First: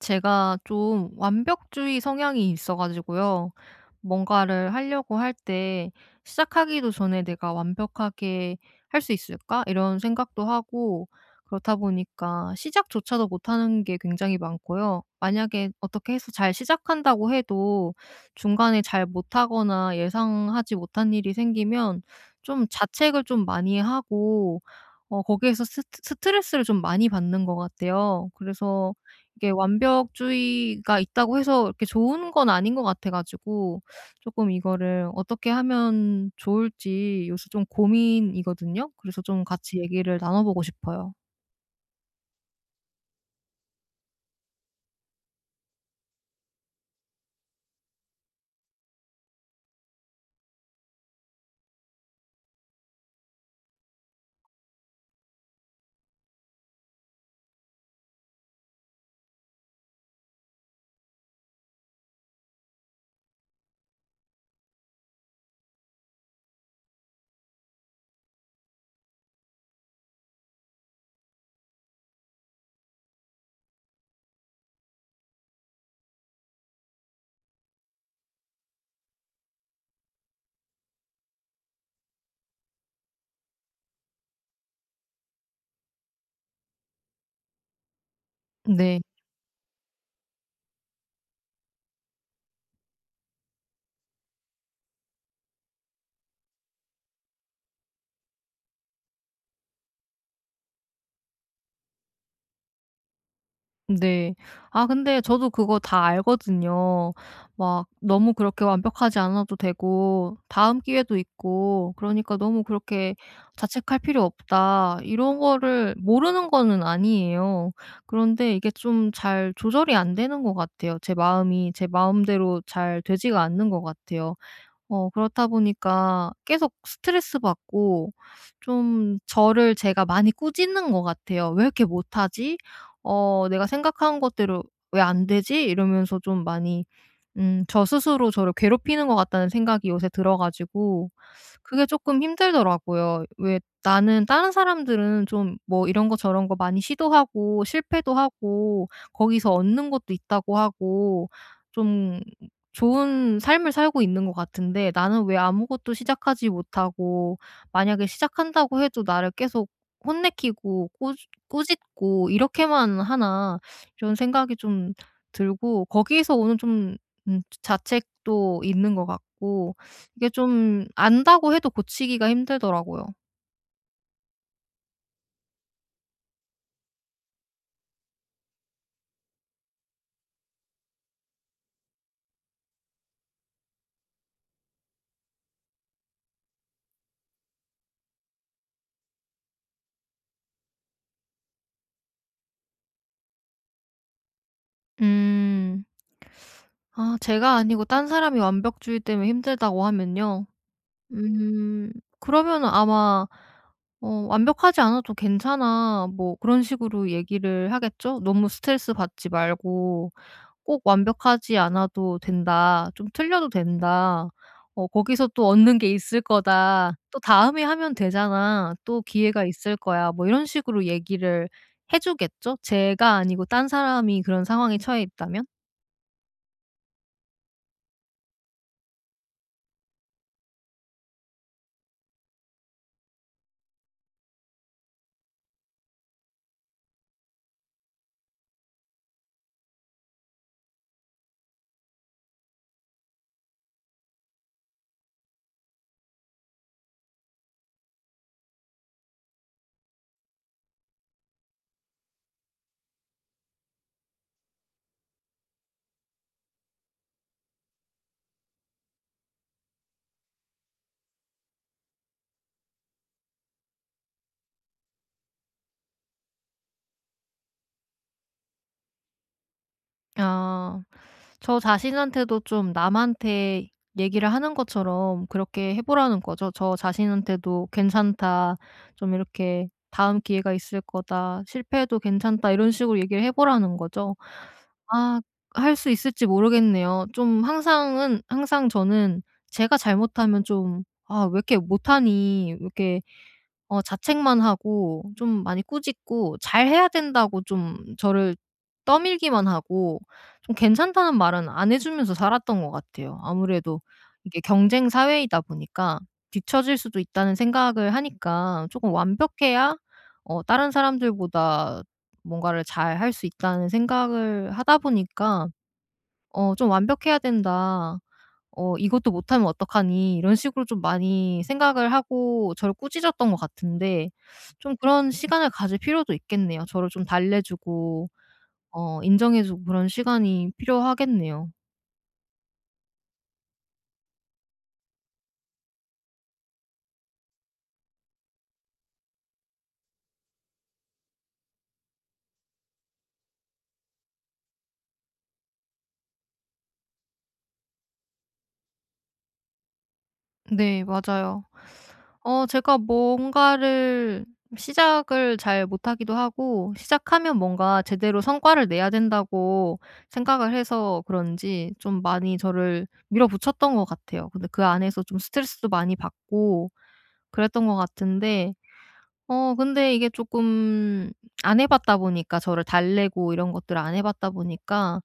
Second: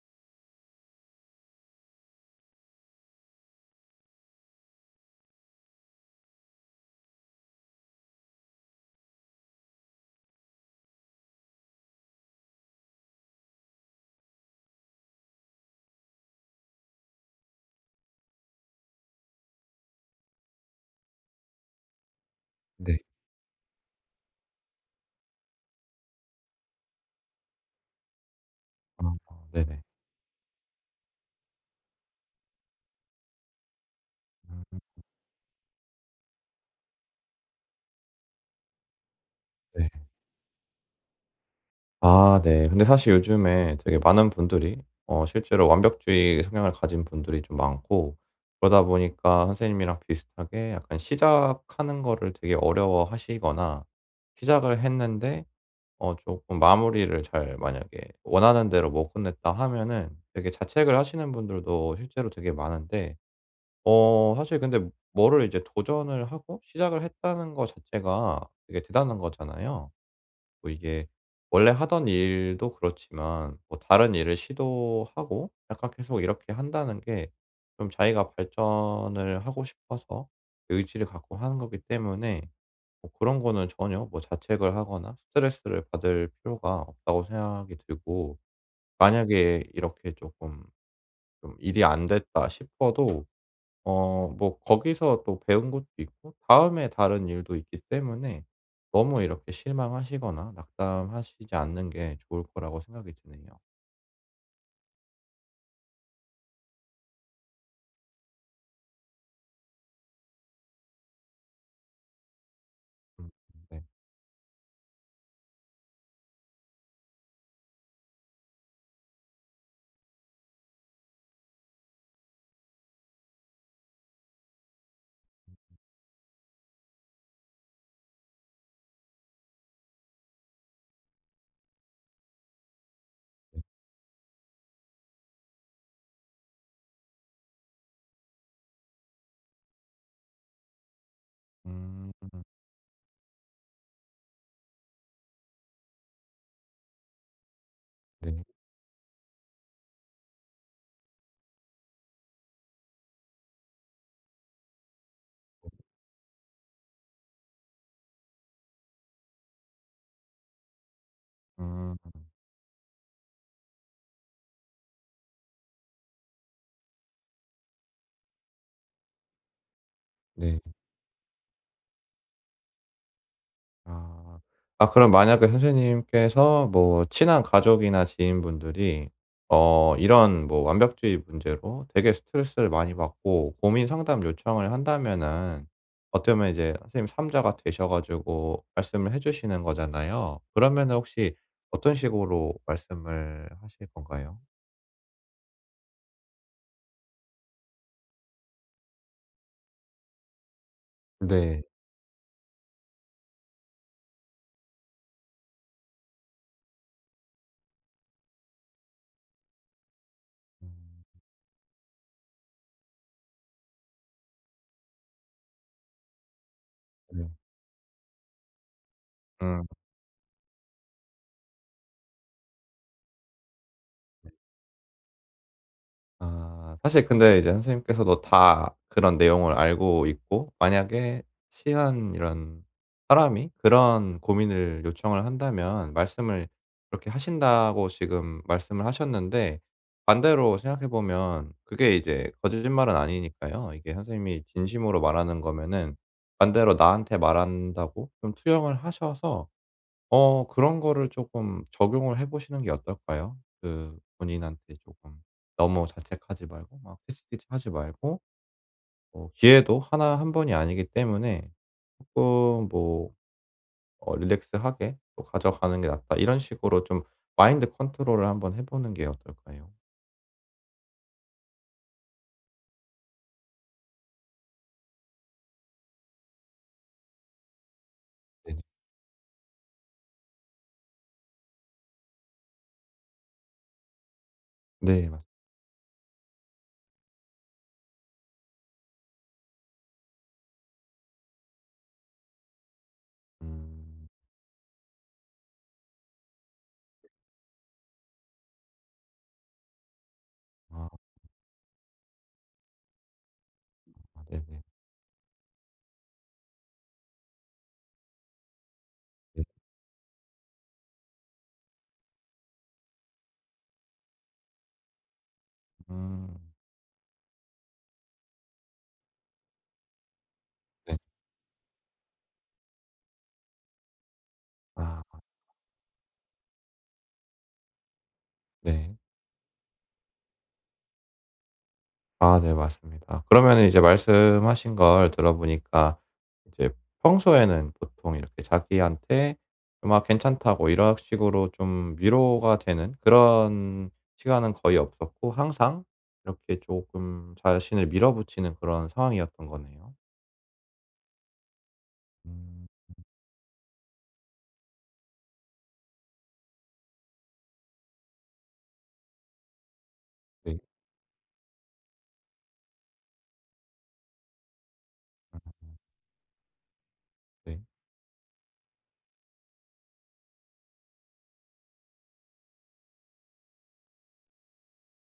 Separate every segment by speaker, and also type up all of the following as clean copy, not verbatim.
Speaker 1: 제가 좀 완벽주의 성향이 있어 가지고요. 뭔가를 하려고 할 때, 시작하기도 전에 '내가 완벽하게 할 수 있을까?' 이런 생각도 하고, 그렇다 보니까 시작조차도 못하는 게 굉장히 많고요. 만약에 어떻게 해서 잘 시작한다고 해도 중간에 잘 못하거나 예상하지 못한 일이 생기면 좀
Speaker 2: 네.
Speaker 1: 자책을 좀 많이 하고, 거기에서 스트 스트레스를 좀 많이 받는 것 같아요. 그래서
Speaker 2: 아.
Speaker 1: 이게
Speaker 2: 네네.
Speaker 1: 완벽주의가 있다고 해서 이렇게 좋은 건 아닌 것 같아 가지고, 조금 이거를 어떻게 하면 좋을지 요새 좀 고민이거든요. 그래서 좀 같이
Speaker 2: 네.
Speaker 1: 얘기를 나눠 보고 싶어요.
Speaker 2: 아 네. 근데 사실 요즘에 되게 많은 분들이 실제로 완벽주의 성향을 가진 분들이 좀 많고, 그러다 보니까 선생님이랑 비슷하게 약간 시작하는 거를 되게 어려워하시거나, 시작을 했는데 쪼끔 마무리를 잘 만약에 원하는 대로 못 끝냈다 하면은 되게 자책을 하시는 분들도 실제로 되게 많은데, 사실 근데 뭐를 이제 도전을 하고 시작을 했다는 거 자체가 되게 대단한 거잖아요. 뭐 이게 원래 하던 일도 그렇지만 뭐 다른 일을 시도하고 약간 계속 이렇게 한다는 게 좀 자기가 발전을 하고 싶어서 의지를 갖고 하는 거기 때문에, 뭐 그런 거는 전혀 뭐 자책을 하거나 스트레스를 받을 필요가 없다고 생각이 들고,
Speaker 1: 네.
Speaker 2: 만약에 이렇게 조금 좀 일이 안 됐다 싶어도 뭐 거기서 또 배운 것도 있고 다음에 다른 일도 있기 때문에 너무 이렇게 실망하시거나 낙담하시지 않는 게 좋을 거라고 생각이 드네요.
Speaker 1: 네. 아, 근데 저도 그거 다 알거든요. 막 너무 그렇게 완벽하지 않아도 되고 다음 기회도 있고, 그러니까 너무 그렇게
Speaker 2: 음 네.
Speaker 1: '자책할 필요 없다.' 이런 거를 모르는 거는 아니에요. 그런데 이게 좀 잘 조절이 안 되는 것 같아요. 제 마음이 제 마음대로 잘 되지가 않는 것 같아요. 그렇다 보니까 계속 스트레스 받고 좀 저를 제가 많이 꾸짖는 것 같아요. '왜 이렇게 못하지?
Speaker 2: 네.
Speaker 1: 내가 생각한 것대로 왜 안 되지?' 이러면서 좀 많이, 저 스스로 저를 괴롭히는 것 같다는 생각이 요새 들어 가지고 그게
Speaker 2: 음
Speaker 1: 조금 힘들더라고요. 왜 나는, 다른 사람들은 좀 뭐 이런 거 저런 거 많이 시도하고 실패도
Speaker 2: 네.
Speaker 1: 하고 거기서 얻는 것도 있다고 하고 좀 좋은 삶을 살고 있는 것 같은데, 나는 왜 아무것도 시작하지 못하고, 만약에 시작한다고 해도 나를 계속 혼내키고 꼬
Speaker 2: 음
Speaker 1: 꼬집고 '이렇게만 하나.' 이런 생각이 좀 들고, 거기에서 오는 좀 자책도 있는 것 같고, 이게
Speaker 2: 네.
Speaker 1: 좀 안다고 해도 고치기가 힘들더라고요.
Speaker 2: 아. 아 그럼 만약에 선생님께서 뭐 친한 가족이나 지인분들이 이런 뭐 완벽주의 문제로 되게 스트레스를 많이 받고 고민 상담 요청을 한다면은, 어떻게 보면 이제 선생님 3 자가 되셔 가지고 말씀을 해 주시는 거잖아요. 그러면 혹시 어떤 식으로 말씀을 하실 건가요?
Speaker 1: 음. 아, 제가 아니고 딴 사람이 완벽주의 때문에 힘들다고 하면요.
Speaker 2: 네.
Speaker 1: 음 그러면은 아마 "완벽하지 않아도 괜찮아." 뭐 그런 식으로 얘기를 하겠죠. 너무 스트레스 받지 말고, 꼭
Speaker 2: 음.
Speaker 1: 완벽하지 않아도 된다. 좀 틀려도 된다. 거기서 또 얻는 게 있을 거다. 또
Speaker 2: 네.
Speaker 1: 다음에 하면 되잖아. 또 기회가
Speaker 2: 음.
Speaker 1: 있을 거야. 뭐 이런 식으로 얘기를 해 주겠죠? 제가 아니고 딴 사람이 그런 상황에 처해 있다면?
Speaker 2: 아 사실 근데 이제 선생님께서도 다 그런 내용을 알고 있고, 만약에 시한 이런 사람이 그런 고민을 요청을 한다면 말씀을 그렇게 하신다고 지금 말씀을 하셨는데, 반대로 생각해 보면 그게 이제 거짓말은 아니니까요. 이게 선생님이 진심으로 말하는 거면은, 반대로 나한테 말한다고 좀 투영을 하셔서 그런 거를 조금 적용을 해 보시는 게 어떨까요? 그 본인한테 조금 너무 자책하지 말고 막 히스히스하지 말고, 뭐 기회도 하나, 한 번이 아니기 때문에 조금 뭐 '릴렉스하게 또 가져가는 게 낫다.' 이런 식으로 좀 마인드 컨트롤을 한번 해 보는 게 어떨까요?
Speaker 1: 아. 저 자신한테도 좀 남한테 얘기를 하는 것처럼 그렇게 해 보라는 거죠. 저 자신한테도 "괜찮다."
Speaker 2: 네네.
Speaker 1: 좀 이렇게 "다음 기회가 있을 거다.", "실패해도 괜찮다." 이런 식으로 얘기를 해 보라는 거죠.
Speaker 2: 네 맞습
Speaker 1: 아,
Speaker 2: 니
Speaker 1: 할 수 있을지 모르겠네요. 좀 항상은 항상 저는 제가 잘못하면 좀 '아 왜 이렇게 못하니? 왜 이렇게?'
Speaker 2: 음.
Speaker 1: 자책만 하고 좀 많이 꾸짖고 잘해야 된다고 좀 저를 떠밀기만 하고, 좀
Speaker 2: 아
Speaker 1: 괜찮다는 말은 안 해 주면서 살았던 것 같아요. 아무래도 이게
Speaker 2: 네네.
Speaker 1: 경쟁 사회이다 보니까 뒤처질 수도 있다는 생각을 하니까, 조금
Speaker 2: 네.
Speaker 1: 완벽해야 다른 사람들보다 뭔가를 잘 할 수 있다는 생각을 하다 보니까
Speaker 2: 음.
Speaker 1: 좀 '완벽해야 된다.', '이것도 못하면 어떡하니.' 이런 식으로 좀
Speaker 2: 네.
Speaker 1: 많이 생각을 하고 저를 꾸짖었던 것 같은데, 좀 그런
Speaker 2: 아
Speaker 1: 시간을 가질 필요도 있겠네요. 저를 좀 달래 주고
Speaker 2: 네.
Speaker 1: 인정해 주고 그런 시간이 필요하겠네요.
Speaker 2: 아 네 맞습니다. 그러면은 이제 말씀하신 걸 들어보니까 이제 평소에는 보통 이렇게 자기한테 좀 '아 괜찮다.'고 이런 식으로 좀 위로가 되는 그런 시간은 거의 없었고, 항상 이렇게 조금 자신을 밀어붙이는 그런 상황이었던 거네요.
Speaker 1: 네, 맞아요.
Speaker 2: 음
Speaker 1: 제가 뭔가를 시작을 잘 못하기도 하고, 시작하면 뭔가 제대로 성과를 내야 된다고 생각을
Speaker 2: 네.
Speaker 1: 해서 그런지 좀 많이 저를 밀어붙였던 것 같아요. 근데 그 안에서 좀
Speaker 2: 아
Speaker 1: 스트레스도 많이 받고
Speaker 2: 네.
Speaker 1: 그랬던 것 같은데, 근데 이게 조금 안 해 봤다 보니까, 저를 달래고 이런 것들을 안 해 봤다 보니까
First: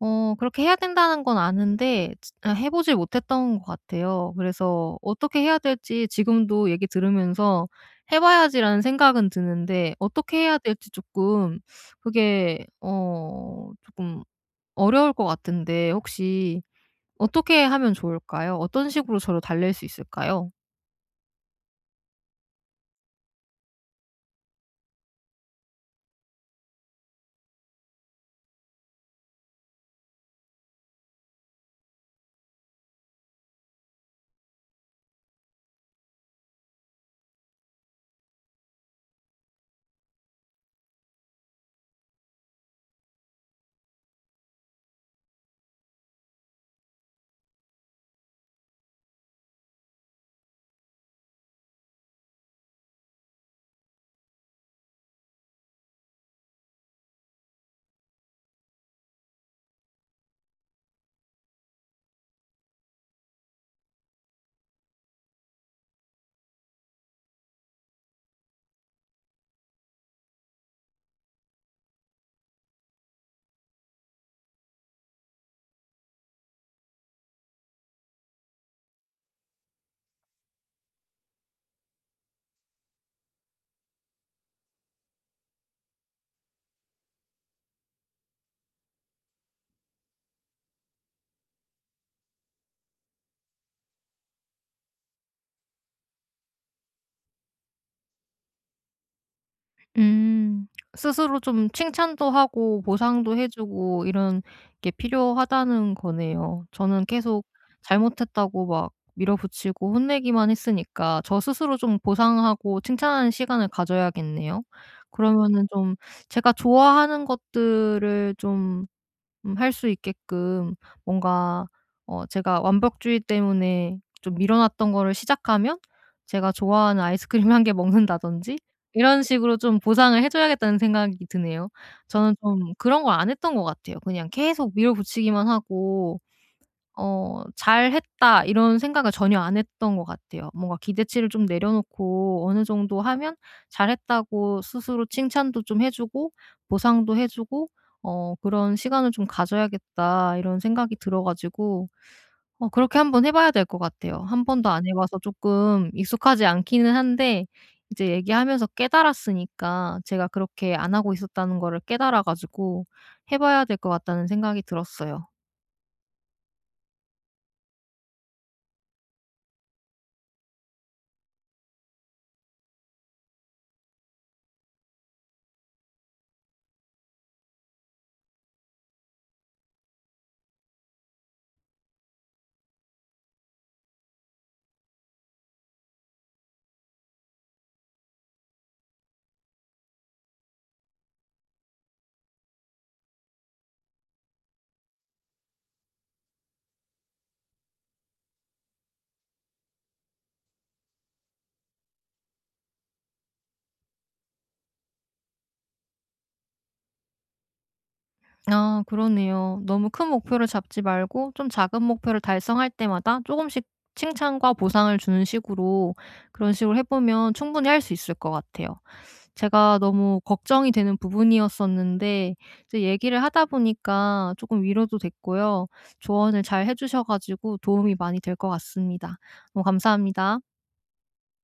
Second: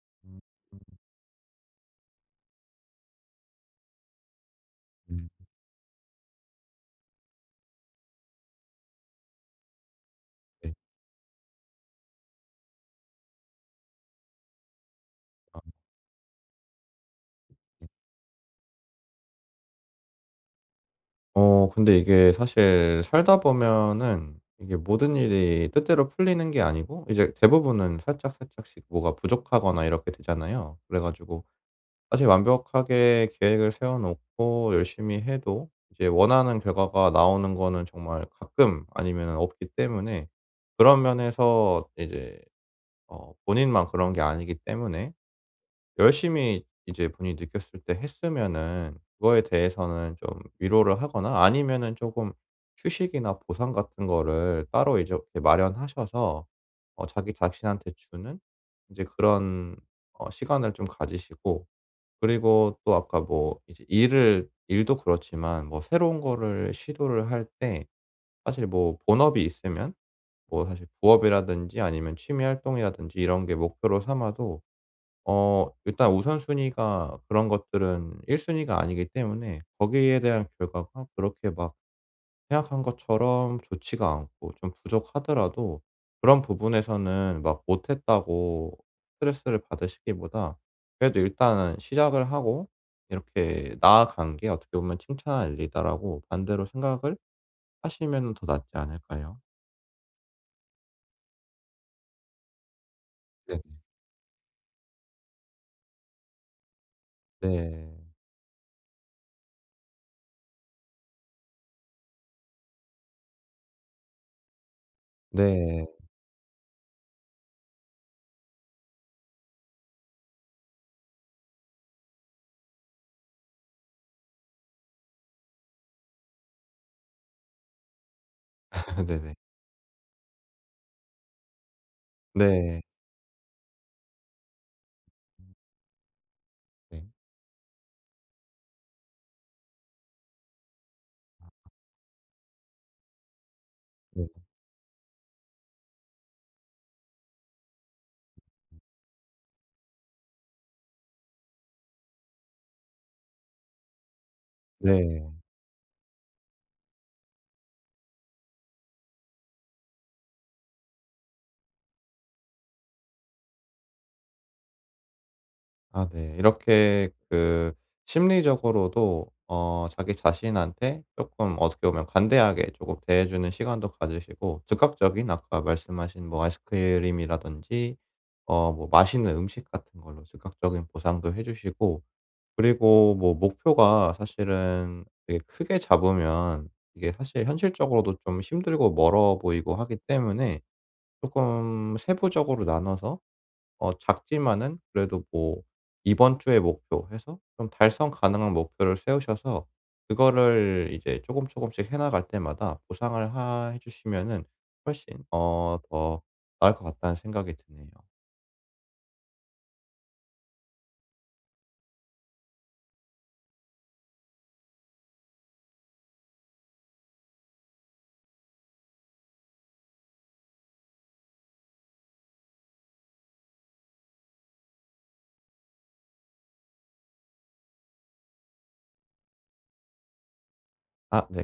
Speaker 2: 음
Speaker 1: 그렇게 해야 된다는 건 아는데, 지 아 해 보질 못했던 것 같아요. 그래서
Speaker 2: 음
Speaker 1: 어떻게 해야 될지 지금도 얘기 들으면서 '해 봐야지.'라는 생각은 드는데, 어떻게 해야
Speaker 2: 네.
Speaker 1: 될지 조금, 그게 조금 어려울 것
Speaker 2: 아
Speaker 1: 같은데, 혹시 어떻게
Speaker 2: 네.
Speaker 1: 하면 좋을까요? 어떤 식으로 저를 달랠 수 있을까요?
Speaker 2: 근데 이게 사실 살다 보면은 이게 모든 일이 뜻대로 풀리는 게 아니고 이제 대부분은 살짝살짝씩 뭐가 부족하거나 이렇게 되잖아요. 그래 가지고 사실 완벽하게 계획을 세워 놓고 열심히 해도 이제 원하는 결과가 나오는 거는 정말 가끔 아니면 없기 때문에, 그런 면에서 이제 본인만 그런 게 아니기 때문에 열심히 이제 본인이 느꼈을 때 했으면은 그거에 대해서는 좀 위로를 하거나 아니면은 조금 휴식이나 보상 같은 거를 따로 이제 이렇게 마련하셔서 자기 자신한테 주는 이제 그런 시간을 좀 가지시고, 그리고 또 아까 뭐 이제 일을 일도 그렇지만 뭐 새로운 거를 시도를 할 때 사실 뭐 본업이 있으면 뭐 사실 부업이라든지 아니면 취미 활동이라든지 이런 게 목표로 삼아도 일단 우선순위가 그런 것들은 1 순위가 아니기 때문에, 거기에 대한 결과가 그렇게 막 생각한 것처럼 좋지가 않고 좀 부족하더라도 그런 부분에서는 막 못했다고 스트레스를 받으시기보다 그래도 일단은 시작을 하고 이렇게 나아간 게 어떻게 보면 '칭찬할 일이다.'라고 반대로 생각을 하시면 더 낫지 않을까요?
Speaker 1: 음. 스스로 좀 칭찬도 하고 보상도 해
Speaker 2: 네네.
Speaker 1: 주고 이런 게 필요하다는 거네요. 저는 계속
Speaker 2: 네.
Speaker 1: 잘못했다고 막 밀어붙이고 혼내기만 했으니까 저 스스로 좀 보상하고 칭찬하는 시간을 가져야겠네요. 그러면은
Speaker 2: 네.
Speaker 1: 좀 제가 좋아하는 것들을 좀 할 수 있게끔, 뭔가 제가 완벽주의 때문에 좀 밀어 놨던 거를 시작하면 제가 좋아하는 아이스크림 한 개 먹는다든지, 이런
Speaker 2: 네네.
Speaker 1: 식으로 좀 보상을 해 줘야겠다는 생각이 드네요. 저는 좀
Speaker 2: 네.
Speaker 1: 그런 걸 안 했던 것 같아요. 그냥 계속 밀어붙이기만 하고
Speaker 2: 네.
Speaker 1: '잘했다.' 이런 생각을 전혀 안 했던 것 같아요. 뭔가 기대치를 좀 내려놓고 어느 정도 하면
Speaker 2: 네.
Speaker 1: 잘했다고 스스로 칭찬도 좀 해 주고 보상도 해 주고, '그런 시간을 좀 가져야겠다.' 이런 생각이 들어 가지고 그렇게 한번 해 봐야 될 것 같아요. 한 번도 안 해 봐서
Speaker 2: 네.
Speaker 1: 조금 익숙하지 않기는 한데, 이제 얘기하면서 깨달았으니까, 제가 그렇게 안 하고 있었다는 거를 깨달아 가지고 해 봐야 될 것 같다는 생각이 들었어요.
Speaker 2: 아 네. 이렇게 그 심리적으로도 자기 자신한테 조금 어떻게 보면 관대하게 조금 대해 주는 시간도 가지시고, 즉각적인 아까 말씀하신 뭐 아이스크림이라든지 뭐 맛있는 음식 같은 걸로 즉각적인 보상도 해 주시고, 그리고 뭐 목표가 사실은 되게 크게 잡으면 이게 사실 현실적으로도 좀 힘들고 멀어 보이고 하기 때문에 조금 세부적으로 나눠서 작지만은 그래도 뭐 '이번 주의 목표.' 해서 좀 달성 가능한 목표를 세우셔서 그거를 이제 조금 조금씩 해 나갈 때마다 보상을 하 해 주시면은 훨씬 더 나을 것 같다는 생각이 드네요.
Speaker 1: 아, 그러네요. 너무 큰 목표를 잡지 말고 좀 작은 목표를 달성할 때마다 조금씩 칭찬과 보상을 주는 식으로, 그런 식으로 해 보면 충분히 할 수 있을 것 같아요. 제가 너무 걱정이 되는 부분이었었는데, 이제 얘기를 하다 보니까 조금 위로도 됐고요. 조언을 잘 해 주셔 가지고 도움이 많이 될 것 같습니다. 너무 감사합니다.
Speaker 2: 아 네.